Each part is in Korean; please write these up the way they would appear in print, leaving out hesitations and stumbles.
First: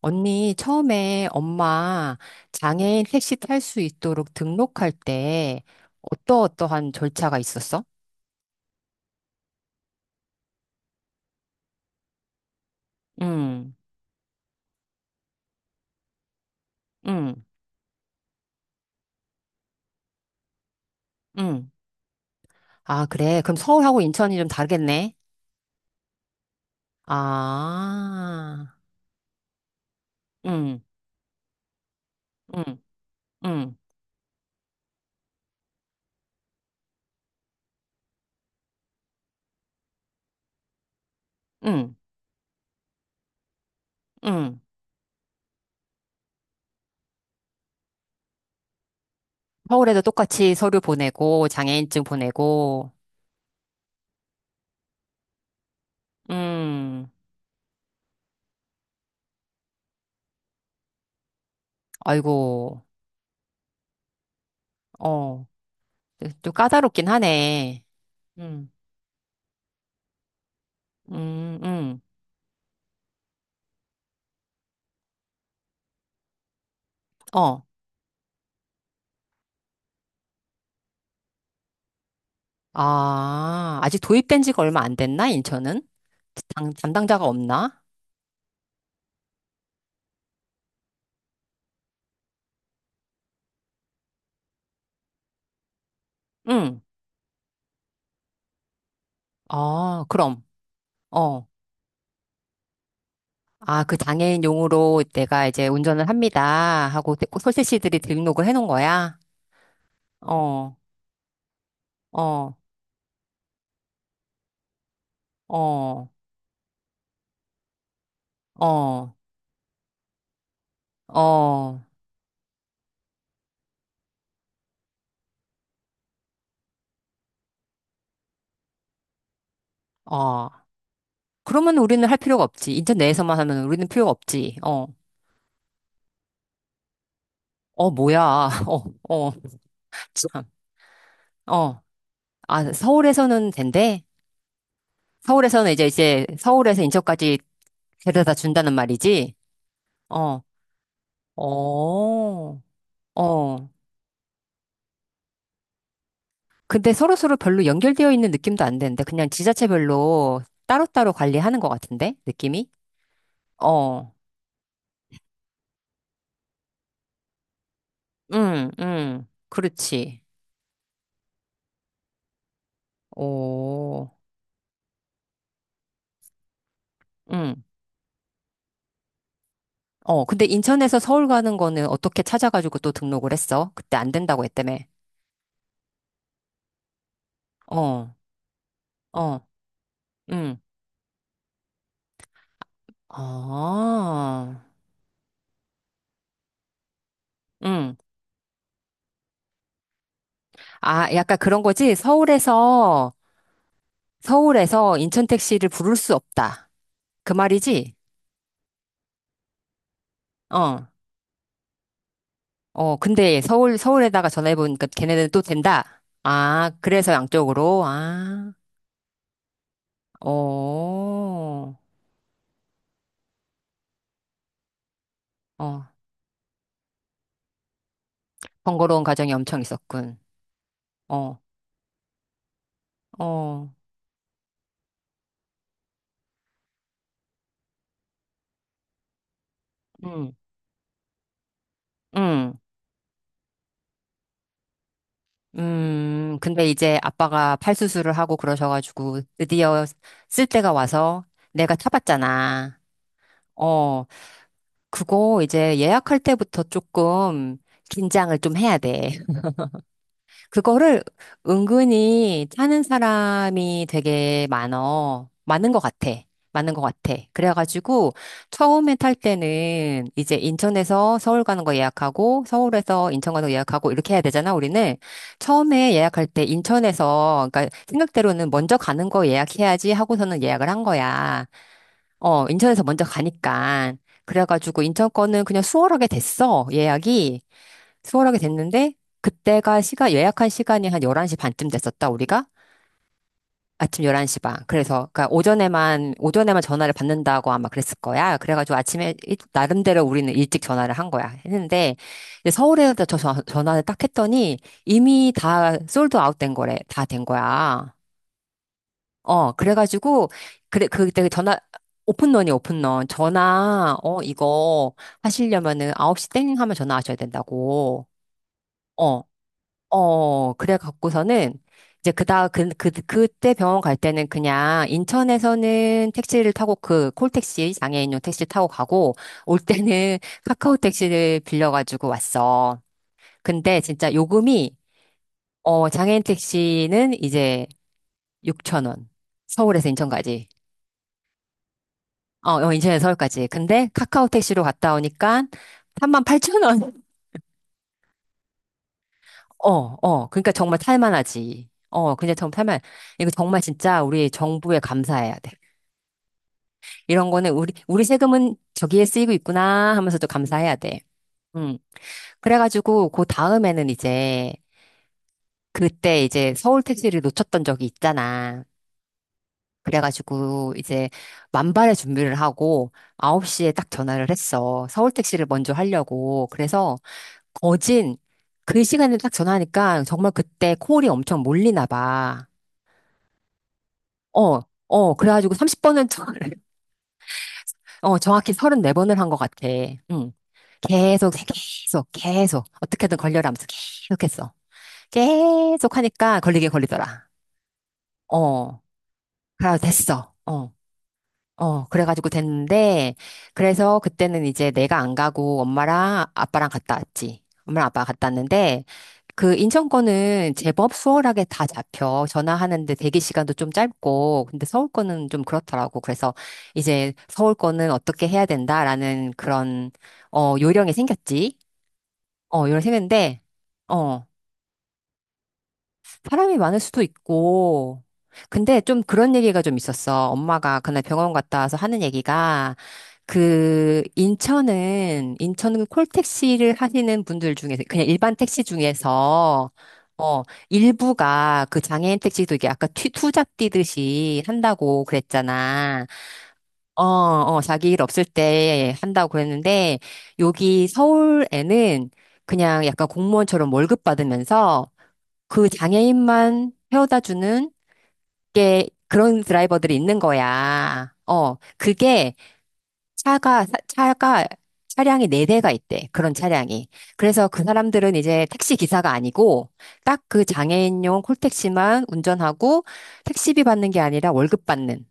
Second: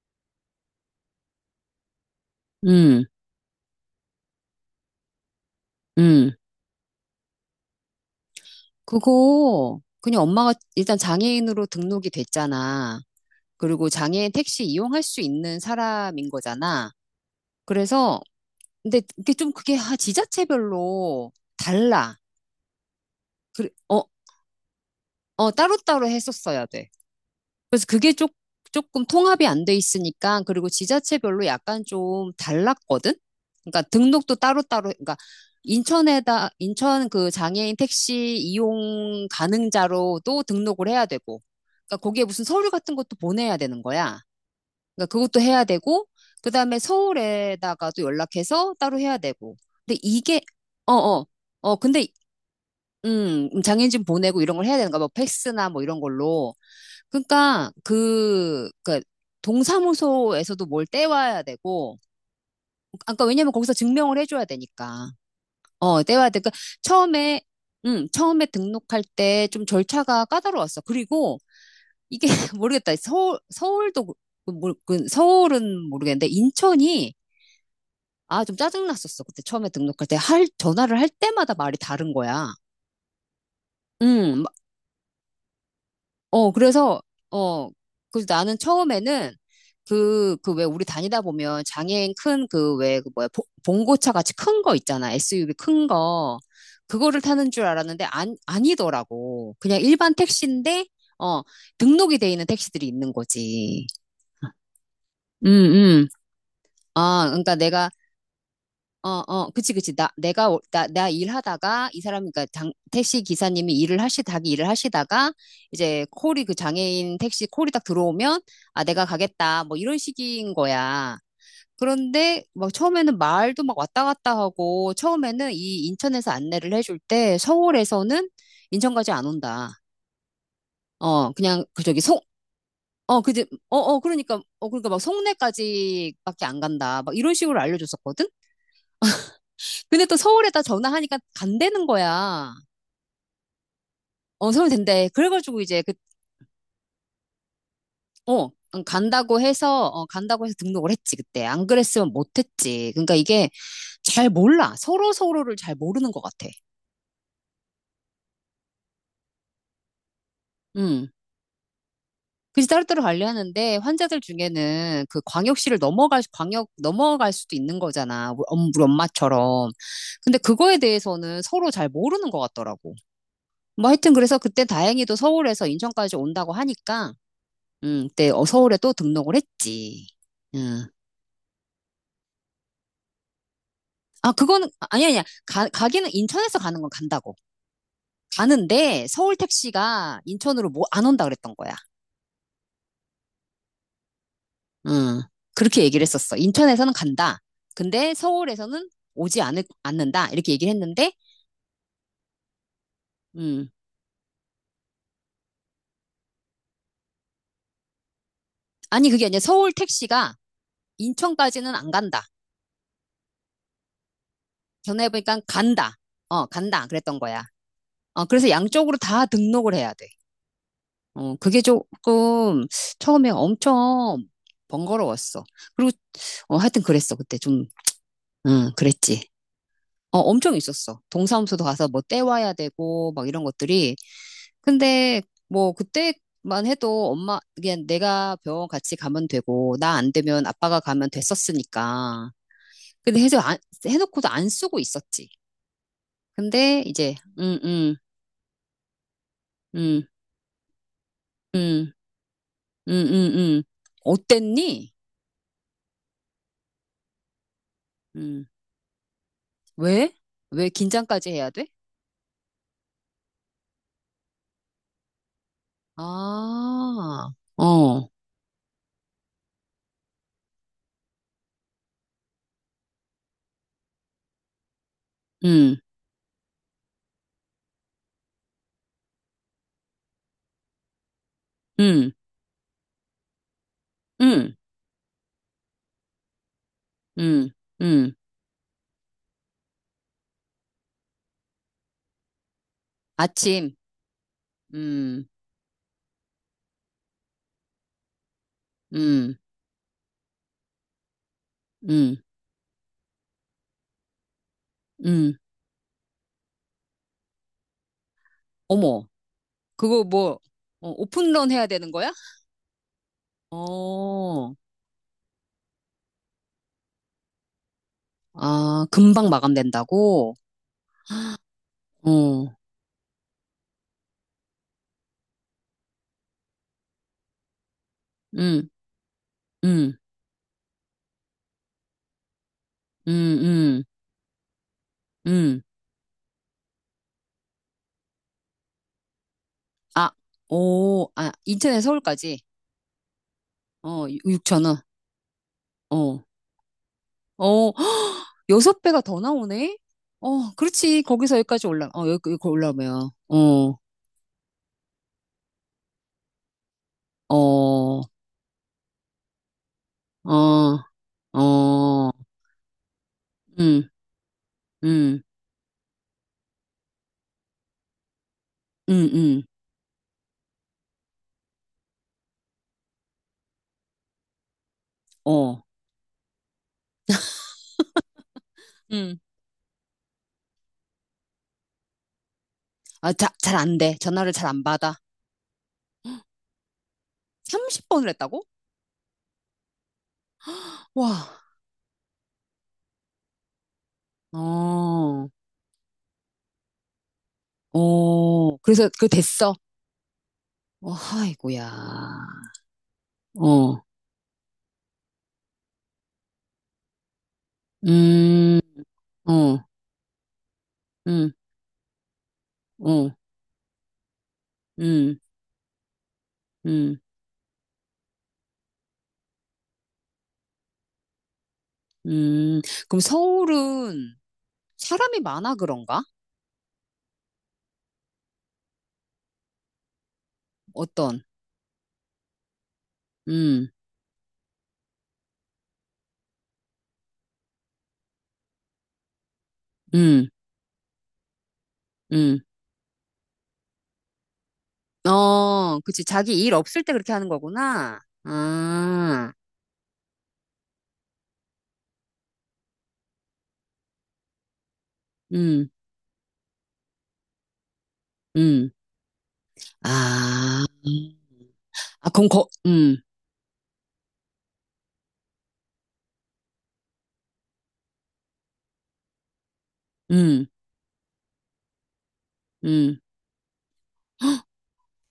언니, 처음에 엄마 장애인 음, 택시 탈 수 있도록 등록할 때 음. 어떠어떠한 절차가 있었어? 그거, 그냥 엄마가 일단 장애인으로 등록이 됐잖아. 응, 그리고 장애인 택시 이용할 수 있는 사람인 거잖아. 응, 그래서, 근데 이게 좀 그게 지자체별로 응. 달라. 아, 그래. 그럼 그, 서울하고 어, 인천이 좀 다르겠네. 따로따로 했었어야 돼. 그래서 아, 조금 통합이 안 돼 있으니까, 그리고 응, 지자체별로 약간 좀 응, 달랐거든? 응, 그러니까 등록도 따로따로, 그러니까 인천 그 장애인 택시 이용 가능자로도 등록을 해야 되고, 응, 그러니까 거기에 무슨 서류 같은 것도 보내야 되는 거야. 응. 그러니까 그것도 해야 되고, 그 다음에 서울에다가도 연락해서 따로 해야 되고. 근데 서울에도 이게, 똑같이 서류 어, 어, 보내고, 어, 장애인증 근데, 보내고, 장애인 증 보내고 이런 걸 해야 되는가, 뭐 팩스나 뭐 이런 걸로. 음, 그러니까 동사무소에서도 뭘 떼와야 되고, 아이고, 아까 왜냐면 거기서 증명을 해줘야 되니까. 어, 어, 떼와야 돼. 좀 그러니까 까다롭긴 처음에, 하네. 처음에 음, 등록할 때 좀 절차가 까다로웠어. 그리고 음, 음, 이게 모르겠다. 서울도 그 서울은 모르겠는데 인천이 어. 아, 좀 짜증났었어. 그때 처음에 등록할 때 전화를 할 때마다 말이 다른 거야. 아, 아직 도입된 음, 지가 얼마 안 됐나, 인천은? 어, 담 그래서, 담당자가 어, 없나? 그래서 나는 처음에는 그 왜 우리 다니다 보면 장애인 큰 그 왜, 그 뭐야, 보- 봉고차 같이 큰 거 있잖아. SUV 큰 거. 응. 그거를 타는 줄 알았는데 안, 아니더라고. 그냥 어, 일반 그럼. 택시인데, 어, 어. 등록이 돼 있는 택시들이 있는 아, 거지. 그 장애인용으로 내가 음, 이제 운전을 음. 합니다 하고 아, 그러니까 내가 설세씨들이 등록을 해놓은 거야? 그치, 그치. 나, 내가, 올- 어, 나, 나 일하다가, 이 사람, 그니까, 어, 장, 택시 기사님이 자기 일을 하시다가, 이제 어, 콜이 그 장애인 택시 콜이 딱 들어오면, 아, 내가 어, 가겠다. 뭐 이런 식인 거야. 어, 그런데, 막 처음에는 말도 막 왔다 갔다 하고, 처음에는 이 인천에서 안내를 해줄 때, 서울에서는 인천까지 안 온다. 어. 어, 그냥, 그러면 그 저기, 우리는 할 송, 필요가 없지. 인천 어, 내에서만 그지, 하면 어, 우리는 어, 필요가 그러니까, 없지. 어, 어, 그러니까 막 송내까지밖에 안 간다. 막 이런 식으로 어, 뭐야. 알려줬었거든. 어, 어, 근데 또 참. 서울에다 전화하니까 어. 간다는 거야. 아, 서울에서는 된대? 어, 서울 된대. 그래가지고 서울에서는 이제 이제, 그, 이제, 서울에서 인천까지 데려다 어, 준다는 응, 말이지? 어, 간다고 해서 등록을 했지, 그때. 안 그랬으면 어, 못했지. 그러니까 이게 어. 잘 몰라. 서로 서로를 잘 모르는 것 같아. 근데 서로서로 별로 연결되어 있는 느낌도 안 되는데, 그냥 지자체별로 음. 따로따로 관리하는 것 같은데, 그래서 느낌이? 따로따로 관리하는데 어, 환자들 중에는 그 광역시를 광역 넘어갈 수도 있는 거잖아. 응, 우리 응, 엄마처럼. 그렇지. 근데 그거에 대해서는 서로 잘 모르는 것 같더라고. 뭐 오, 하여튼 그래서 그때 다행히도 서울에서 인천까지 온다고 하니까 응. 그때 어, 서울에 또 등록을 했지. 어, 근데 음. 인천에서 서울 가는 거는 어떻게 찾아가지고 또 등록을 했어? 그때 안 아, 된다고 그거는, 했다며. 아니, 아니야. 아니야. 가기는 인천에서 가는 건 간다고. 어, 가는데 서울 어, 택시가 응. 인천으로 뭐 안 온다 그랬던 거야. 아, 음. 그렇게 얘기를 했었어. 인천에서는 간다. 응. 근데 서울에서는 않는다. 이렇게 얘기를 아, 했는데, 약간 그런 거지? 서울에서 음. 서울에서 인천 택시를 부를 수 없다, 그 말이지? 아니, 그게 아니라 서울 택시가 어, 인천까지는 안 간다. 어, 근데 서울, 서울에다가 전화해보니까 걔네는 전화해보니까 또 간다. 된다. 어, 아, 간다. 그래서 그랬던 거야. 양쪽으로, 어, 그래서 아, 양쪽으로 다 등록을 해야 돼. 어, 어, 그게 조금 처음에 엄청 번거로웠어. 어, 그리고 어, 하여튼 그랬어. 그때 좀, 응, 번거로운 그랬지. 과정이 엄청 있었군. 어, 엄청 있었어. 어, 동사무소도 가서 뭐 떼와야 되고 막 이런 어, 것들이. 근데 뭐 그때만 해도 엄마, 그냥 내가 병원 같이 가면 되고 나 안 음, 되면 아빠가 가면 됐었으니까. 음, 근데 해서 안, 해놓고도 안 쓰고 있었지. 근데 근데 이제 이제, 아빠가 응, 응, 팔수술을 하고 그러셔가지고 드디어 응, 쓸 때가 와서 내가 응, 타봤잖아. 응, 응, 응. 어, 어땠니? 그거 이제 예약할 때부터 조금 긴장을 음. 좀 해야 돼. 왜? 왜 그거를 긴장까지 해야 돼? 은근히 하는 사람이 되게 많어. 많은 것 같아. 아, 많은 것 같아. 어, 그래가지고 처음에 탈 때는 이제 인천에서 서울 가는 거 예약하고 서울에서 인천 가는 거 예약하고 이렇게 해야 되잖아, 우리는. 음, 처음에 예약할 때 인천에서, 그러니까 생각대로는 먼저 가는 거 예약해야지 하고서는 예약을 한 거야. 음, 어, 인천에서 먼저 가니까. 음, 그래가지고 인천 거는 그냥 수월하게 됐어, 예약이. 음, 음. 수월하게 됐는데 그때가 시간 예약한 시간이 한 11시 반쯤 됐었다, 우리가. 아침, 아침 11시 반, 그래서 그니 음, 까 오전에만 전화를 받는다고 아마 그랬을 거야. 그래가지고 아침에 음, 나름대로 우리는 일찍 전화를 한 거야. 했는데 음, 이제 서울에서 전화를 딱 했더니 이미 음. 다 솔드 아웃 된 거래. 다 된 거야. 어머, 어, 그거 그래가지고, 뭐, 그래 어, 그때 오픈런 전화 해야 되는 거야? 오픈런 전화, 어, 어, 이거 하시려면은 9시 땡 하면 전화하셔야 된다고. 아, 어, 금방 마감된다고? 어, 그래 갖고서는 이제 그다 어, 그, 그 그때 병원 갈 때는 그냥 인천에서는 택시를 타고, 그 콜택시 장애인용 택시 타고 음, 가고 올 음, 때는 카카오 택시를 빌려 가지고 왔어. 음, 근데 음, 진짜 요금이, 음. 어, 장애인 택시는 이제 6천 원. 서울에서 아, 인천까지. 오, 아, 인천에서 서울까지? 어, 어, 인천에서 서울까지. 근데 어, 카카오 육 택시로 천원 갔다 오니까 3만 어 팔천 원. 어, 여섯 배가 더 어, 나오네? 어. 그러니까 어, 정말 그렇지. 거기서 여기까지 탈만하지. 올라, 어, 어, 여기, 그냥 여기 정말 탈만. 올라오면, 이거 정말 어, 진짜 우리 정부에 감사해야 돼. 이런 거는 우리, 어, 우리 세금은 저기에 쓰이고 있구나 하면서도 감사해야 어, 돼. 음. 어, 그래가지고, 그 음, 다음에는 이제, 음, 그때 이제 서울 택시를 놓쳤던 적이 있잖아. 음, 음, 그래가지고, 이제, 만발의 준비를 하고, 9시에 딱 전화를 했어. 서울 택시를 어, 먼저 하려고. 그래서, 거진, 그 시간에 음. 딱 전화하니까, 정말 그때 콜이 엄청 몰리나 봐. 아, 잘 안 돼. 전화를 잘 어, 안 받아. 어, 그래가지고 30번은 30번을 어, 했다고? 정확히 34번을 한 것 같아. 응. 와, 계속, 계속, 계속. 어떻게든 걸려라 하면서 계속 했어. 어, 계속 하니까 걸리게 걸리더라. 어, 어, 그래서 그 됐어. 그래 됐어. 어, 어, 아이고야. 어, 그래가지고 됐는데, 어, 그래서 그때는 이제 내가 안 가고 엄마랑 아빠랑 갔다 왔지. 엄마랑 아빠가 갔다 음, 왔는데, 그 어, 인천 거는 제법 음, 수월하게 다 잡혀. 전화하는데 어, 대기 시간도 좀 짧고, 근데 서울 음, 거는 좀 그렇더라고. 그래서 음, 이제 서울 거는 어떻게 해야 된다라는 그런, 어, 요령이 생겼지. 어, 음. 요령이 그럼 생겼는데, 서울은, 어, 사람이 많아 그런가? 사람이 많을 수도 있고. 근데 좀 그런 얘기가 좀 있었어. 엄마가 그날 어떤? 병원 갔다 와서 하는 얘기가, 음, 그 인천은 인천은 콜택시를 하시는 분들 중에서, 그냥 일반 택시 중에서, 음, 어, 일부가 그 장애인 음. 택시도 이게 아까 투잡 뛰듯이 한다고 어, 그치. 그랬잖아. 자기 일 없을 때 어, 그렇게 하는 어, 자기 거구나. 일 없을 때 한다고 아, 그랬는데, 여기 서울에는 그냥 약간 공무원처럼 월급 받으면서 음, 그 장애인만 태워다 주는 음. 게, 그런 드라이버들이 있는 아, 거야. 어, 아, 그럼 그게 거, 음, 차가, 차가, 차량이 네대가 있대. 그런 차량이. 그래서 그 사람들은 이제 택시 기사가 아니고 딱 그 음, 장애인용 콜택시만 운전하고 음. 택시비 받는 게 아니라 월급 받는.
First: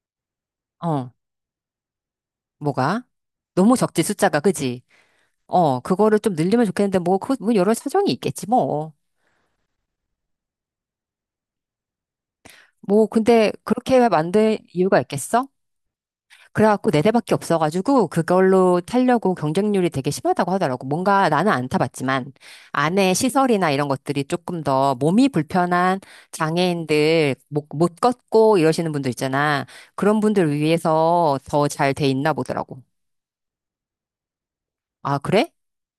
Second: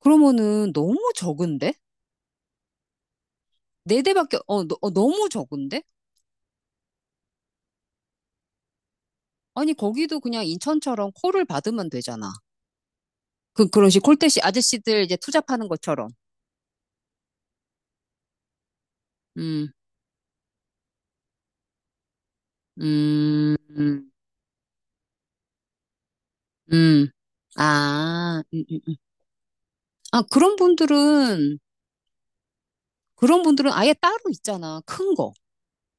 그러면은 너무 어, 적은데? 뭐가? 너무 적지, 네 대밖에, 숫자가. 어, 너, 그지? 무 어, 적은데? 그거를 좀 늘리면 좋겠는데 뭐, 그, 뭐 여러 사정이 있겠지, 뭐. 아니, 거기도 그냥 인천처럼 콜을 받으면 되잖아. 뭐, 근데 그런 식 그렇게 콜대시 만든 이유가 아저씨들 이제 있겠어? 투잡하는 것처럼. 그래갖고 네 대밖에 없어가지고 그걸로 타려고 음, 경쟁률이 되게 심하다고 하더라고. 뭔가 나는 안 타봤지만 안에 음, 시설이나 이런 음, 것들이 조금 더 몸이 불편한 음. 장애인들 못, 못 아, 걷고 이러시는 분들 있잖아. 그런 아, 분들을 위해서 더 잘 돼 있나 보더라고. 그런 분들은 아예 따로 있잖아. 큰 아, 거. 그래?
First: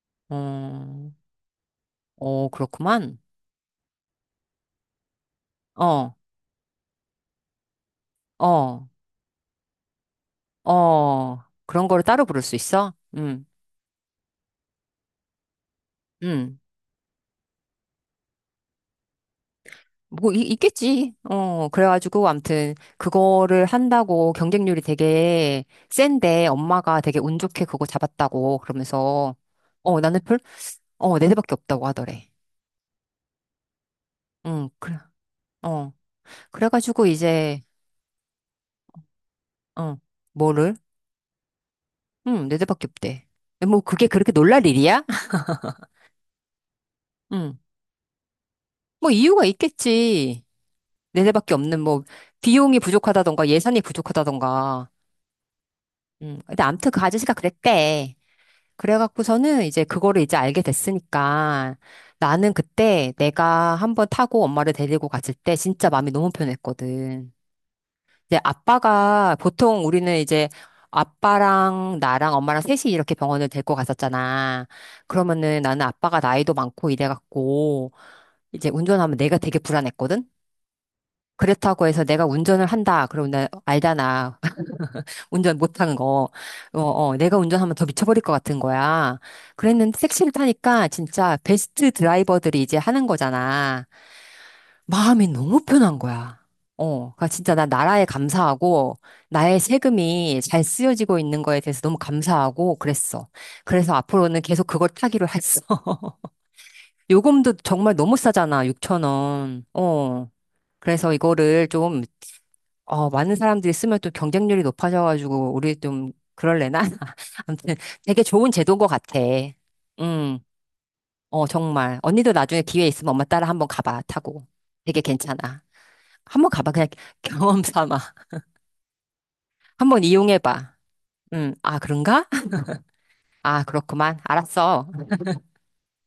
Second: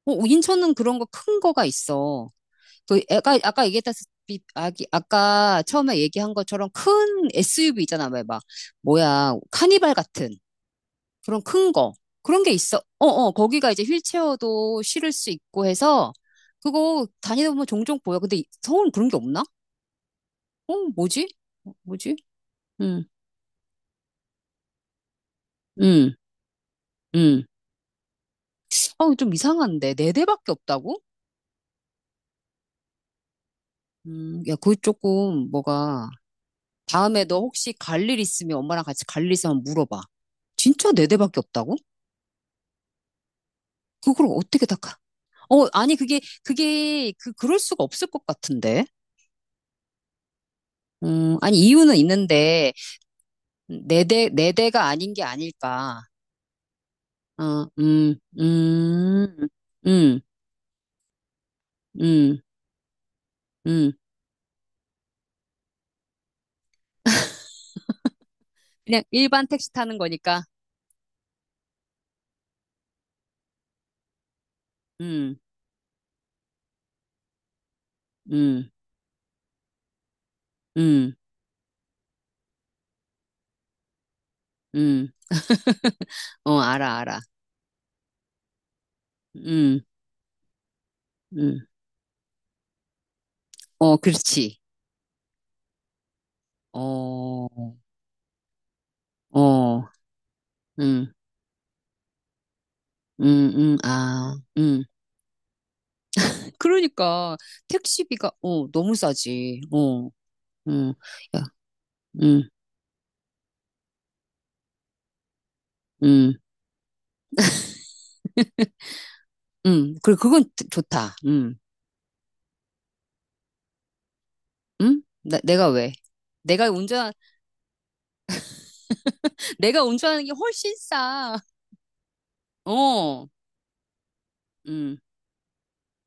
어, 인천은 그런 거 어, 큰 거가 있어. 어, 그 그렇구만. 애가, 아까 얘기했다시피, 아기, 아까 처음에 어, 얘기한 것처럼 큰 SUV 있잖아. 왜 막, 어, 뭐야, 카니발 같은 어. 그런 큰 그런 거. 거를 따로 부를 그런 게 수 있어. 있어? 어, 어, 응, 거기가 이제 휠체어도 실을 수 있고 해서 응. 그거 다니다 보면 종종 보여. 근데 이- 서울은 그런 게 없나? 뭐 이- 어, 있겠지. 뭐지? 어, 어, 뭐지? 그래가지고 암튼 응, 그거를 한다고 경쟁률이 되게 응, 센데, 엄마가 되게 운 응. 좋게 그거 잡았다고 어, 좀 그러면서. 이상한데. 어, 네 나는 별, 대밖에 없다고? 어, 네 대밖에 없다고 하더래. 야, 응, 그 그래. 조금 어, 뭐가 그래가지고 다음에 너 이제. 혹시 갈 일 있으면 엄마랑 같이 갈 일 있으면 어, 물어봐. 뭐를? 진짜 네 대밖에 없다고? 응, 네 대밖에 없대. 네, 뭐 그게 그걸 그렇게 놀랄 어떻게 다 가? 일이야? 어, 아니 그게 그게 그 응. 그럴 수가 없을 것 같은데. 뭐 이유가 있겠지. 네 대밖에 아니 없는, 이유는 뭐 있는데 비용이 부족하다던가 예산이 네 대가 부족하다던가. 아닌 게 아닐까. 응. 근데 암튼 그 아저씨가 어, 그랬대. 그래갖고서는 이제 음, 그거를 이제 알게 됐으니까, 음, 나는 그때 내가 음. 한번 타고 엄마를 데리고 갔을 때 진짜 마음이 너무 편했거든. 이제 그냥 아빠가 일반 택시 보통 타는 우리는 거니까. 이제, 아빠랑 나랑 엄마랑 셋이 이렇게 병원을 데리고 갔었잖아. 음, 그러면은 나는 아빠가 나이도 많고 이래갖고 이제 음, 운전하면 내가 되게 불안했거든? 음, 그렇다고 해서 내가 운전을 한다, 그러면 나 알잖아. 음. 운전 못한 거. 어, 어, 알아, 어, 알아. 내가 운전하면 더 미쳐버릴 것 같은 거야. 음, 그랬는데 택시를 타니까 진짜 음. 베스트 드라이버들이 이제 하는 거잖아. 어, 그렇지. 마음이 너무 편한 거야. 어, 그러니까 어, 진짜 나 나라에 감사하고 나의 어, 세금이 잘 음, 쓰여지고 있는 거에 대해서 너무 감사하고 그랬어. 그래서 아, 앞으로는 계속 그걸 타기로 했어. 그러니까 요금도 정말 너무 택시비가 싸잖아, 어 너무 6천 싸지. 원. 어, 어. 음, 그래서 야, 이거를 좀, 음, 어, 많은 사람들이 쓰면 또 경쟁률이 높아져가지고, 우리 좀, 음, 그럴래나? 아무튼 되게 좋은 제도인 것 같아. 그래 음, 그건 좋다. 어, 정말. 언니도 나중에 기회 있으면 엄마 따라 한번 가봐, 타고. 되게 괜찮아. 내가 왜? 한번 내가 가봐, 그냥 운전 경험 삼아. 내가 한번 운전하는 게 이용해봐. 훨씬 싸. 아, 그런가? 어, 아, 그렇구만. 알았어. 음.